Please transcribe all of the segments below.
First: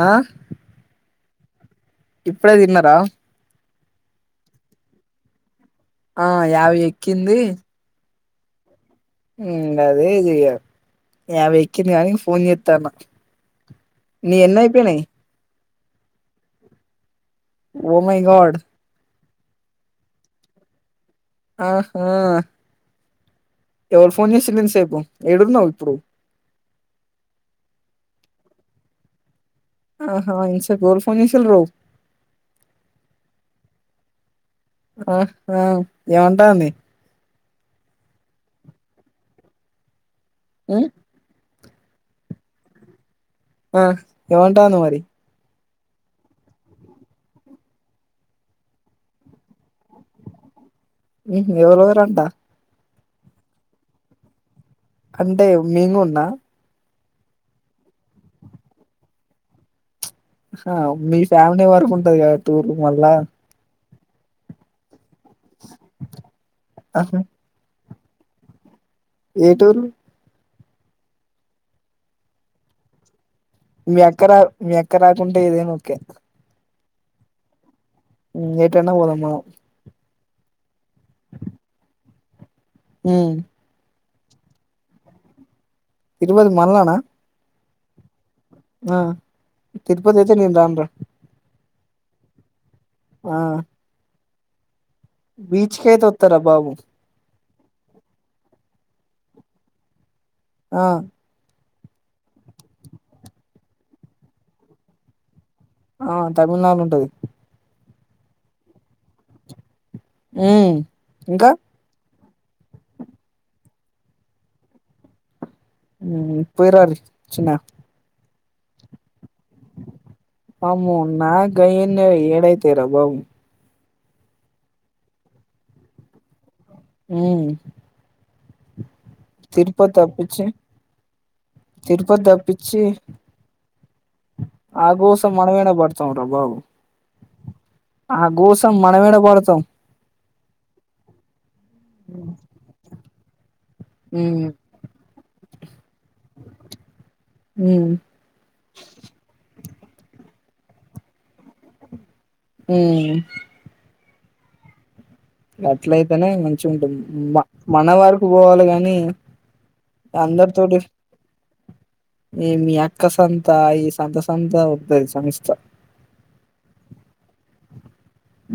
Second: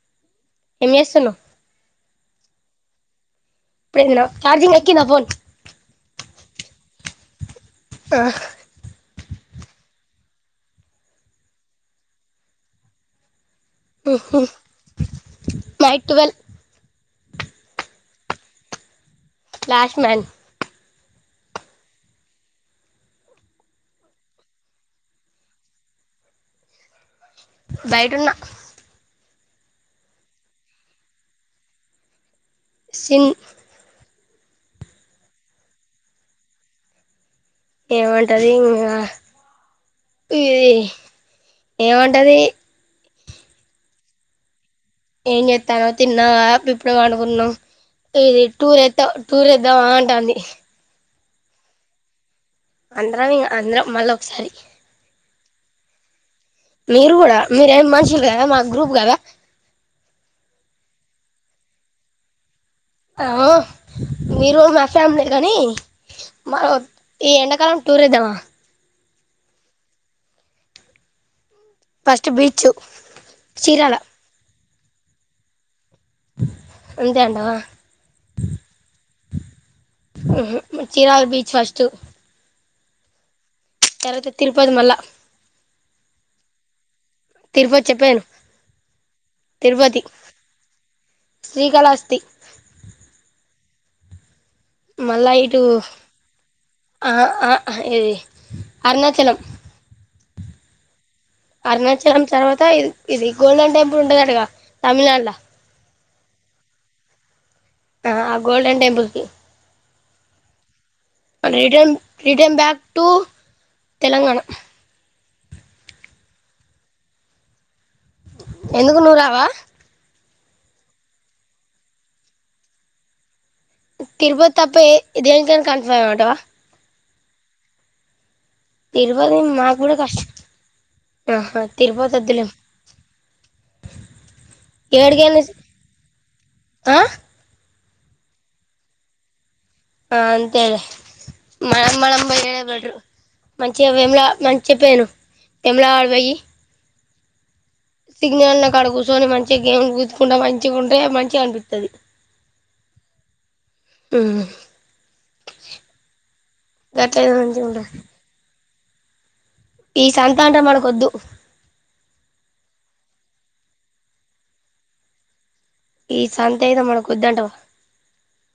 ఆ ఎం చేస్తున్నావ్ ఇప్పుడే తిన్నారా ఇప్పుడే తిన్నాం చార్జింగ్ ఎకింద ఫోన్ ఆ యాభై ఎక్కింది ఆ మ్ అదే చెయ యాభై ఎకింది గాని ఫోన్ చెతాన్న నీ ఎన్న అయిపోయినాయి night twelve oh my god flash man ఆహా ఎవుడు ఫోన్ చేసిండిన్సేపు ఏడున్నావ్ ఇప్పుడు బైటున్నా ఆహా ఇన్సేపు ఎవులు ఫోన్ చేసిల్రు సిన్ ఆహ్ ఆ ఏమంటాంది ఏమంటది ఇంగా ఏ ఉమ్, ఏముంటది ఆ ఎమంటాను మరి ఏంగే తను తిన్నా ఆ అప్పుడుఇప్పుడే పడుకున్నాం ఇది టూర్ ఏదా టూర్ ఏద్దామ్మ అంటాంది ఉహు ఎవరు ఎవరంటా అందరం ఇక అందరం మళ్ళ ఒకసారి అంటే మేము కుడాన్నా మీరు కూడా మీరు ఏం మనుషులు కదా మా గ్రూప్ కదా ఆ మీ ఫ్యామిలీ వరకు ఉంటది కబట్టి దూరం వెళ్ళద్దాం ఈ రోజు ఆ ఫ్యామ్ లేదు కానీ మరో ఆహా, ఈ ఎండాకాలం టూర్ ఏద్దామ్మ ఏ టూరు ఫస్ట్ బీచు మీ అక్క రావు మీ అక్క రాకుంటే ఏదేనా ఓకే అంతే అంటావా ఉమ్, ఎటైనా పోదాం మనం ఉపమ్ చీరాల బీచ్ ఫస్ట్ హమ్ తర్వాత తిరుపతి మళ్ళ తిరుపతి మరలనా తిరుపో వచ్చి చెప్పాను ఆ తిరుపతి అయితే నేను రాను రా శ్రీకాళహస్తి ఆ మళ్ళా ఇటు బీచ్ కి అయితే వస్తారా బాబు ఏ అరుణాచలం ఆ అరుణాచలం తర్వాత ఇ ఇది గోల్డెన్ టెంపుల్ ఉంటంది అటగా తమిళనాడు లా ఆ తమిళనాడులో ఉంటది ఆ ఆ గోల్డన్ టెంపుల్కి ఉమ్ ఇంకా return return back to Telangana ఉమ్ పోయిరారి చిన్న ఎందుకు నువ్వు రావా అమ్మె నాకు గయని ఏడా అయితాయి రా బాబు తిరుపతి తప్ప ఎ దేనికైనా కన్ఫర్మ్టా అంటావా ఉమ్ తిరుపతి మాకు తిరుపతి కూడా కష్టం తప్పించి ఆహా తిరుపతి వద్దులే తప్పించి ఆ కోసం ఏడికైనా మనమైనా పడతాం రా బాబు ఆ ఆ కోసం మనమద పడతాం ఆ అంతే మనం మనం ఏ బడు మంచిగావేమిలా ఉమ్ మంచి చెప్పాను తల అడవయి ఉమ్ సిగ్నల్ న కేసోని మంచిగ గేమ్ కూతుకుంట మంచి మంచిగుంటే మంచి అనిపితది హ్మ్ హ్మ్ అట్లయితేనే మంచి ఉంటది మంచిగా మన ఉంటది వరకు పోవాలి కాని హ్మ్ ఈ సంతాంట మనకు వద్దు ఏ మీ అక్క సంతయి సంత సంత వతుది సంస్థ ఈ సంత అయితే మన కోద్దంటవ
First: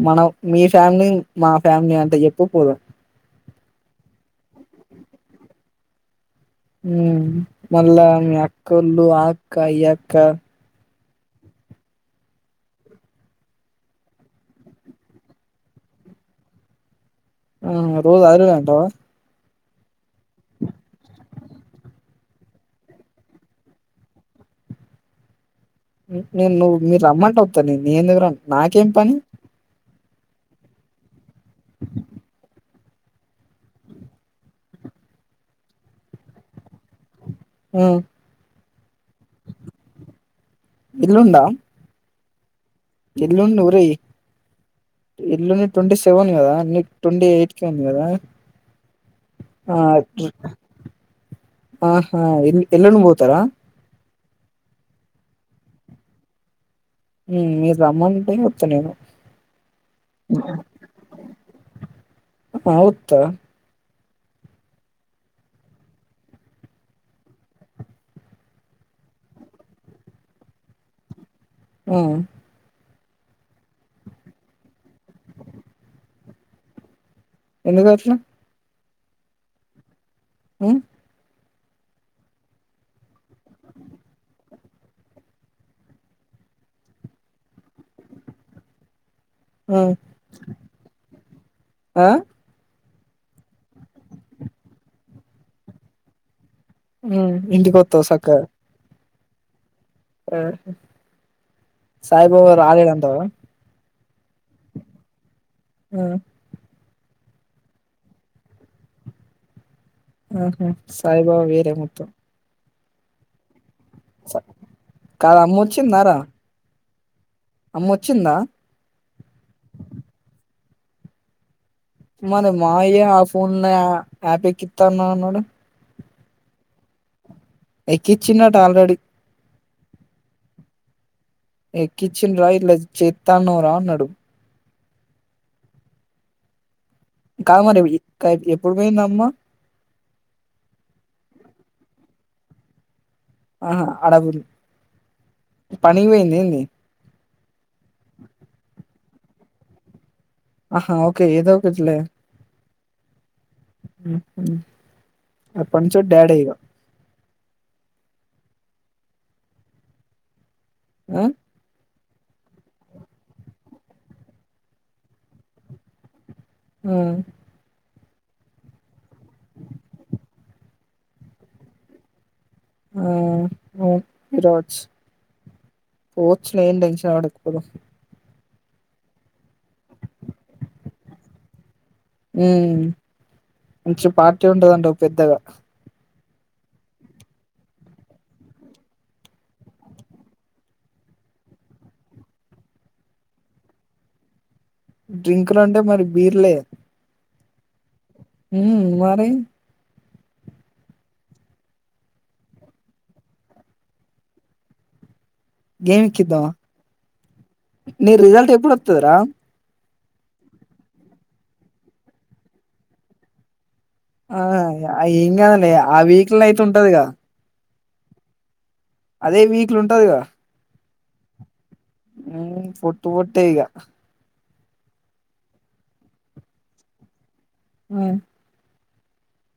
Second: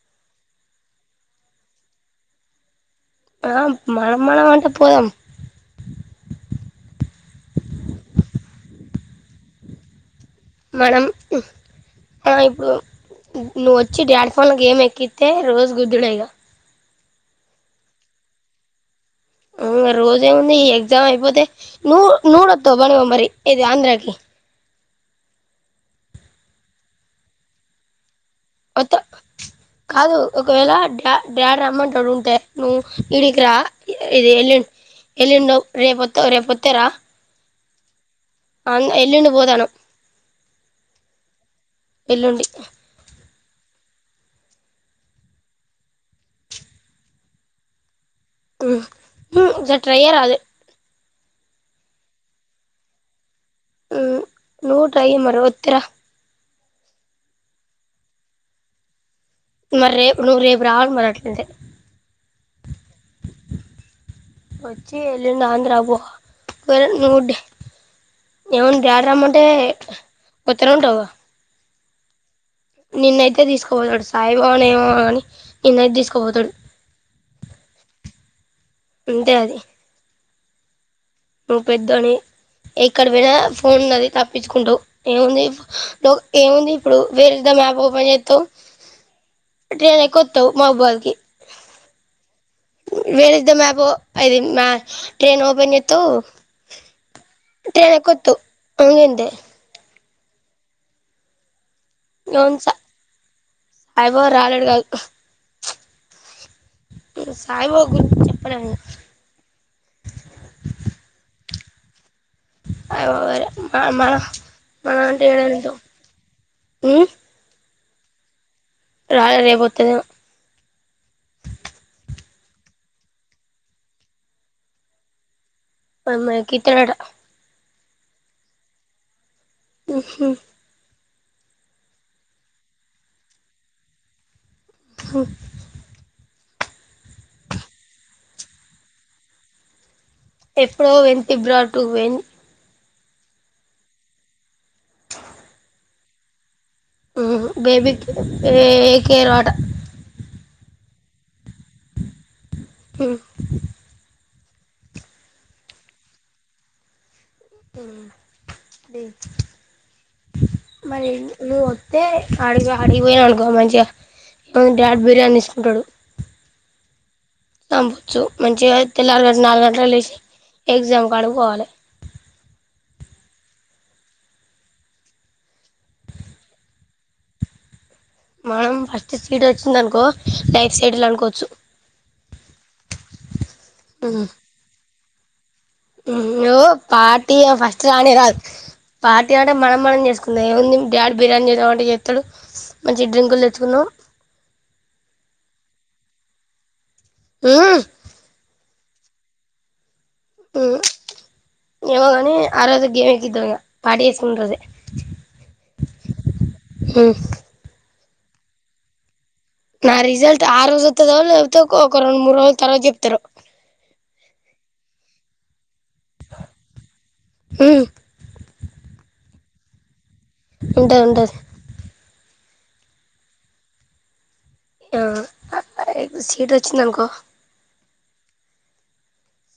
మనం మీ ఫ్యామిలీ మా ఫ్యామిలీ అంతా చెప్పు పోదాం ఆ మనం మనం వంటా పోదం ఉ మళ్ళా మీ అక్కళ్ళు ఆ అక్క ఈ అక్క మనం ఇప్పుడు నువ్వు వచ్చి డాడ్ ఫోన్లో గేమ్ ఎక్కిస్తతే రోజు గుద్దుడేగా ఆ రోజు ఆఐంటావా అవు రోజేముంది ఈ ఎగ్జామ్ అయిపోతే నూ నూడొద్దావు బనివా మరి ఇది ఆంధ్రాకి నేను నువ్వు మీరు రమ్మంటే వత నే నేను ఎందుక్ రన్ నాకేం వత్త పని కాదు ఒకవేళ డాడ్ రమంటారు ఉంటే ను ఈడికిరా ఇది ఎలి ఎలిండు రేప్ రేప్ వత్తరా ఆ అవన్ ఎల్లిండి పోతనం ఎల్లుండా వెల్లుండి ఎల్లుండి ఊర, ఎల్లుండి ట్వంటీ సెవెన్ కదా అీ ట్వంటీ ఎయిట్ కె ఉంది కదా ఆ ఒకసారి ట్రై చేయ్ రాదు ఆహా ఎల్ ఎలుండు పోతారా ఉ నూట ఐ మరవత్తరా మ్ మీరు రమ్మంటే వస్తా నేను మ రేపు నూ రేపు ర ఆవు మట్లేదు వుత్తా వచ్చి వెళ్ళిండు ఆంధ్రాబ నువ్వు ఏమన్నా డ రమ్మంటే కొత్తర ఉంటావు ఆ నిన్నయితే తీసుకుపోతాడు సాయిబావన్ ఏమో కాని నిన్నయితే తీసుకుపోతాడు ఎందు కాటిన అంతే అది ఆ నువ్వు పెద్ద అని ఎక్కడ పోయినా ఫోన్ ఉన్నది తప్పించుకుంటవ్ ఏముంది లో ఏముంది ఇప్పుడు వేరీజ్ ద మ్యాప్ ఓపెన్ చేత్తావ్ ఆ ఆటో ఎక్కొత్తావ్ మా బార్ కి ఆ వేర్ ఈస్ ద మ్యాప్ అది మా ట్రైన్ ఓపెన్ చె త్తు ఉ ఇంటికి వత్తావ్ సక్కగా ఇంగంతే ఆహ సాయిబాబ అవును సా రాలేడంటవ సాయిబాబా రాలేడు కాదు సాయిబాబు గురించి చెప్పలే ఆహా సాయిబాబా వేరే మొత్తం సాయిబాబా వేరే మ మ స మన అంటే కాదు అమ్మ ఏంటో ఊ అమ్మొచ్చిందా రాలే రేపొత్తదేమొ మరి మావయ్యే ఆ ఫోన్ ల యాప్ ఎక్కిత్తా న అన్నాడు అమ్మా ఎక్కిత్తాడట ఎక్కిచ్చిన్ అట ఆల్రెడీ ఉహూ ఎక్కిచ్చిన్ రా ఇట్లా చేత్తాన్నవ్ రా అన్నడు హ కాదు మరి ఎప్పుడు పోయింది అమ్మ ఎప్పుడో పోయింది ఫిబ్రవరి టూ కి పోయింది ఆ ఆడపులి పనికి పొయిందేమి ఊ బేబీ కే ఏ కేర్ ఆట ఆహా ఓకే ఏదో ఒకట్లే హు అప్ప నుంచో డాడీ ఇగా ఆ లేే మరి ఆ నువ్వు తే అడిగా అడిగిపోయినా అనుకో మంచిగా డాడ్ బిర్యానీ తీసుకుంటాడు ఆ వచ్చు మంచిగా తెల్లారు గాకనే నాలుగు గంటలకు లేచి ఎగ్జామ్ కాడికి పొవాలె ఆ ఆ పోయి రావచ్చు పోవచ్చులే ఏం టెన్షన్ పడకు మనం ఫస్ట్ సీట్ వచ్చిందనుకో లైఫ్ సెటిల్ అనుకోవచ్చు ఉ మంచి పార్టీ ఉంటదంటావ్ పెద్దగా ఉమ్ ఓ పార్టీ యా ఫస్ట్ కనే కాదు పార్టీ అంటే మనం మనం చేసుకుందం ఏముంది. డాడీ బిర్యానీ చేద్దాం అంటే చేస్తాడు మంచి డ్రింకులు తెచ్చుకుందాం. డ్రింకులు అంటే మరి బీర్లే ఊమ్ ఉ మరి ఉమ్ ఏమోగని ఆరోజే గేమ్ ఎక్కిద్దాం ఇగ పార్టీ చేసుకున్న రోజే గేమ్ ఎక్కిద్దామా ని రిజల్ట్ ఎప్పుడు వత్తదిరా నా రిజల్ట్ ఆ రోజు వత్తదో లేకపోతే ఒక రెండు మూడు రోజుల తర్వాత చెప్తరో ఆ ఏం కాదులే ఆ వీక్ ల్నాయితే ఉంటదిగా అదే వీక్లు ఉంటదిగదా ఉంటది ఉంటది ఉం పొట్టు పొట్టేయిగా ఆ సీట్ వచ్చిందనుకో ఉమ్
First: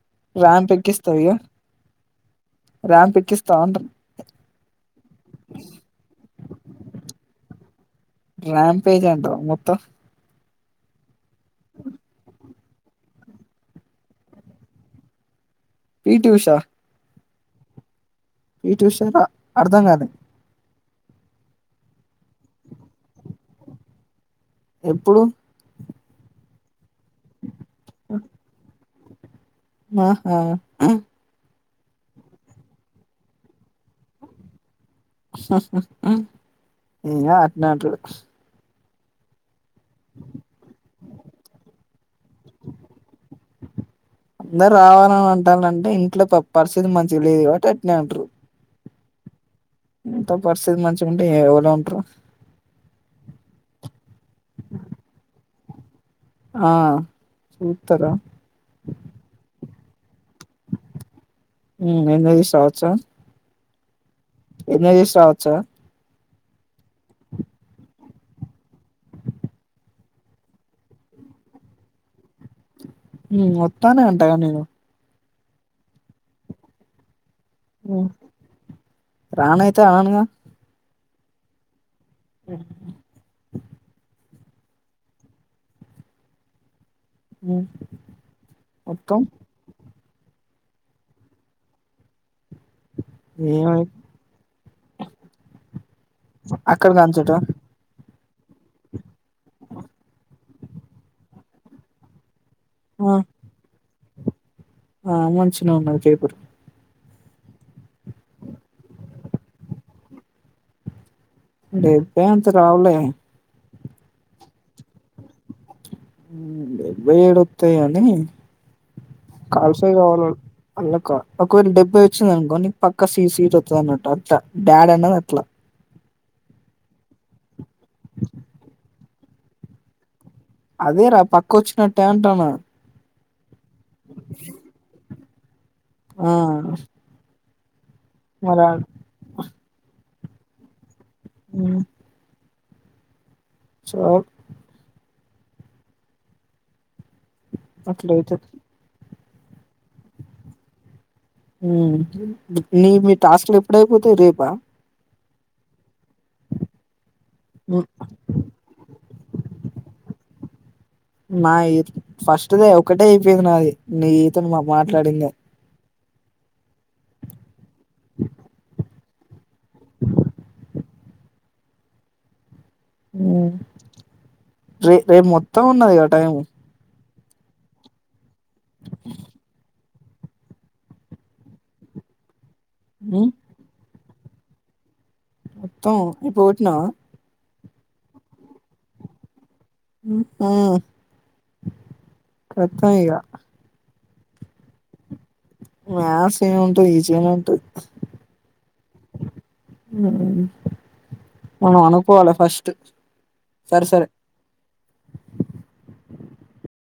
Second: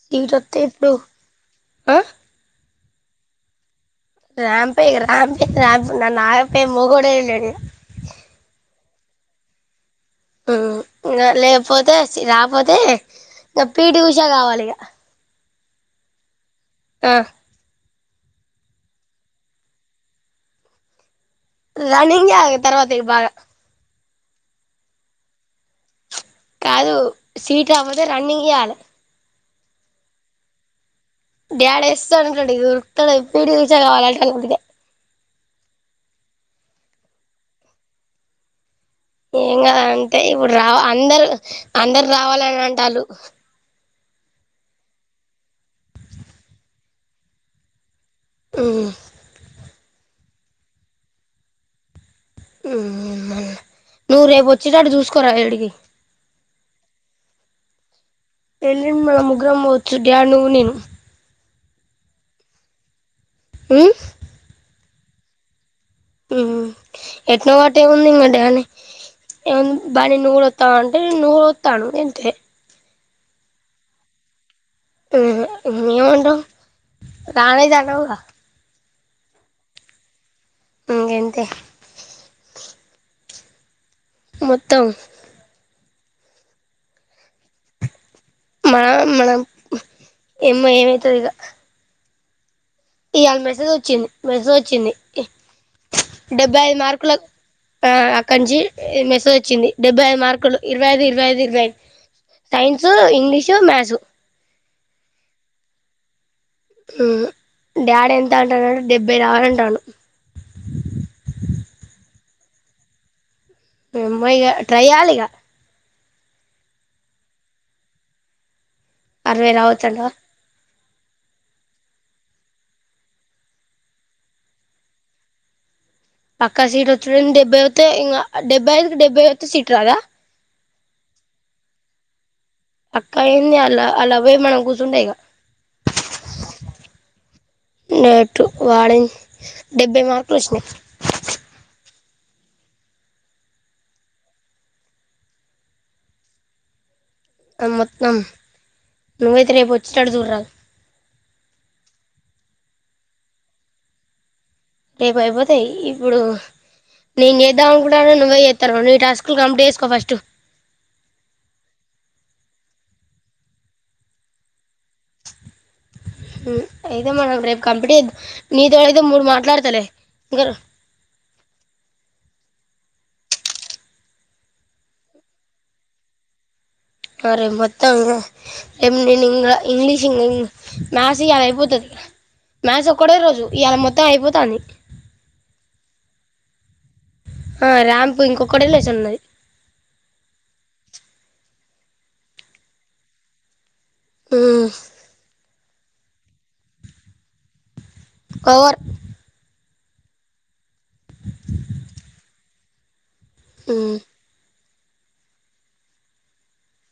సీట్ వత్తే ర్యాంప్ ఇప్పుడు ఎక్కిస్తావ ఇగా ఆ రాంపికిస్తావా అంటున్న రాంపే ఇగ రాంపే రాంప్ నన్న ఆపే మొగోడే లేడిక ర్యాంప్ ఏజ్ మొత్తం ఉమ్ ఇంగ లేకపోతే రాపోతే ఇంకా పీటి ఉషా కావాలి ఇగ పీటి ఉషా ఆ పి టి ఉష అర్థం కాలే రన్నింగే ఆ తర్వాత బాగా ఎప్పుడు కాదు సీట్ రాకపోతే రన్నింగ్ చేయాలె ఆహా డాడీ ఏస్తాంటోడు ఇక ఉరుకుతాడు పి టి ఉష కావాలి [unintelligible] ఈగ అట్ నే అంటాడు ఇంకా అంటే ఇప్పుడు రా అందరు అందరు రావాలని అంటాళ్లు అందరు రావాలని అంటాళ్ళంటే ఇంట్లో పరిస్థితి మంచిగ లేదు కాబట్టి అట్నే అంటారు ఉం ఎంత పరిస్థితి మంచిగా ఉంటే ఎవలో అంటారు నువ్వు రేపు వచ్చేటట్టు చూసుకోరా ఈ డికి ఆ చూత్తారా ఎల్లుండి మనం ముగ్గురం పోవచ్చు డ్యాడ్ నువ్వు నేను ఉమ్ ఎంది చవాస ఉమ్ ఎన్ని చేసి సావచ్చా ఉహుం ఎట్నో గట్ట ఏముంది డాడ్ ని బన్నీ నువ్వు కూడా వత్తావంటే నువ్వు కూడా అత్తను గంతే ఉం వత్తానే అంటగా నేను ఉమ్ ఏమంటావ్ రానాయితే అనవుగా రాను అయితే అననుగా ఉం గంతే [inaudible] మొత్తం [unintelligible] మ వత్తం మనం ఎమ్మా ఏమైతాది ఇగ ఇవాళ మెసేజ్ ఏమో వచ్చింది మెసేజ్ వచ్చింది డెబ్బై ఐదు అక్కడ మార్కుల కంచట కంచి మెసేజ్ వచ్చింది డెబ్బై ఐదు మార్కులు ఇరవై ఐదు ఇరవై ఐదు ఇరై సైన్సు ఆ ఇంగ్లీషు మథ్స్ ఆ మంచినే [unintelligible] డాడీ ఎంత అంటానంటే డెబ్బై రావాలా అంటా ఉన్నాడు ెబ్బేంత రావలే ఇక ట్రై చేయ్యాలి ఇక డెబ్బై ఏడు వత్తాయ అని అరవై కాలుసాయి రావచ్చంటవా కావాల అల్లకా ఒకవేళ డెబ్బై వచ్చింది అనుకో నీకు పక్క సీ సీట్ వతుంది అన్నట్టు అట్లా డాడ అన్నది అట్లా పక్క సీట్ వచ్చ డెబ్బైవత్ ఇం డెబ్బై ఐదుకి డెబ్బైవత్ సీట్ రాదా అదే రా పక్క వచ్చ నట్టే అంటన్న అక్క అయింది అలా అలా అవే మనం కూర్చుంటేయి ఇక ఆ నేటు మరి ఆ వాడి డెబ్బై మార్క్ ప్రశ్న ఆ చ మొత్తం అట్లయితే నువ్వైతే రేపు వచ్చినాడు చూరాదు నీ మీ టాస్క్లు ఎప్పుడైపోతే రేపా ఇప్పుడు అయిపోతాయి ఇప్పుడు నేను చేద్దాం అనుకుంటన్నా నువ్వే చేస్తారు నీవు టాస్కులు కంప్లీట్ చేసుకో ఫస్ట్ నా ఈత ఫస్ట్దే ఒకటే అయిపోయింది నాది నీ ఐతుంది మా మాట్లాడింద అయితే మనం రేపు కంపె నీతి ఇ మూడు మాట్లాడతలే ఇకా రే రేపు మొత్తం ఉన్నది కద టైము సరే మొత్తాం నేను ఇంగ ఇంగ్లీష్ మ్యాథ్స్ ఇగ అయిపోతాది మ్యాథ్స్ ఒకడే ఉమ్, రజు ఇయ మొత్త అయిపో స్తా నీ మొత్తం ఐపో విట్నా ఆ రాంపూ ఇంకొకటిలేషన్ ఉన్నది ఊ కత్తం ఇగ ఊ మస్ ఏం ఉంటది ఈజీగానే ఉంటది ఓవర్ మనం అనకోవాల ఫస్టు సరి సరే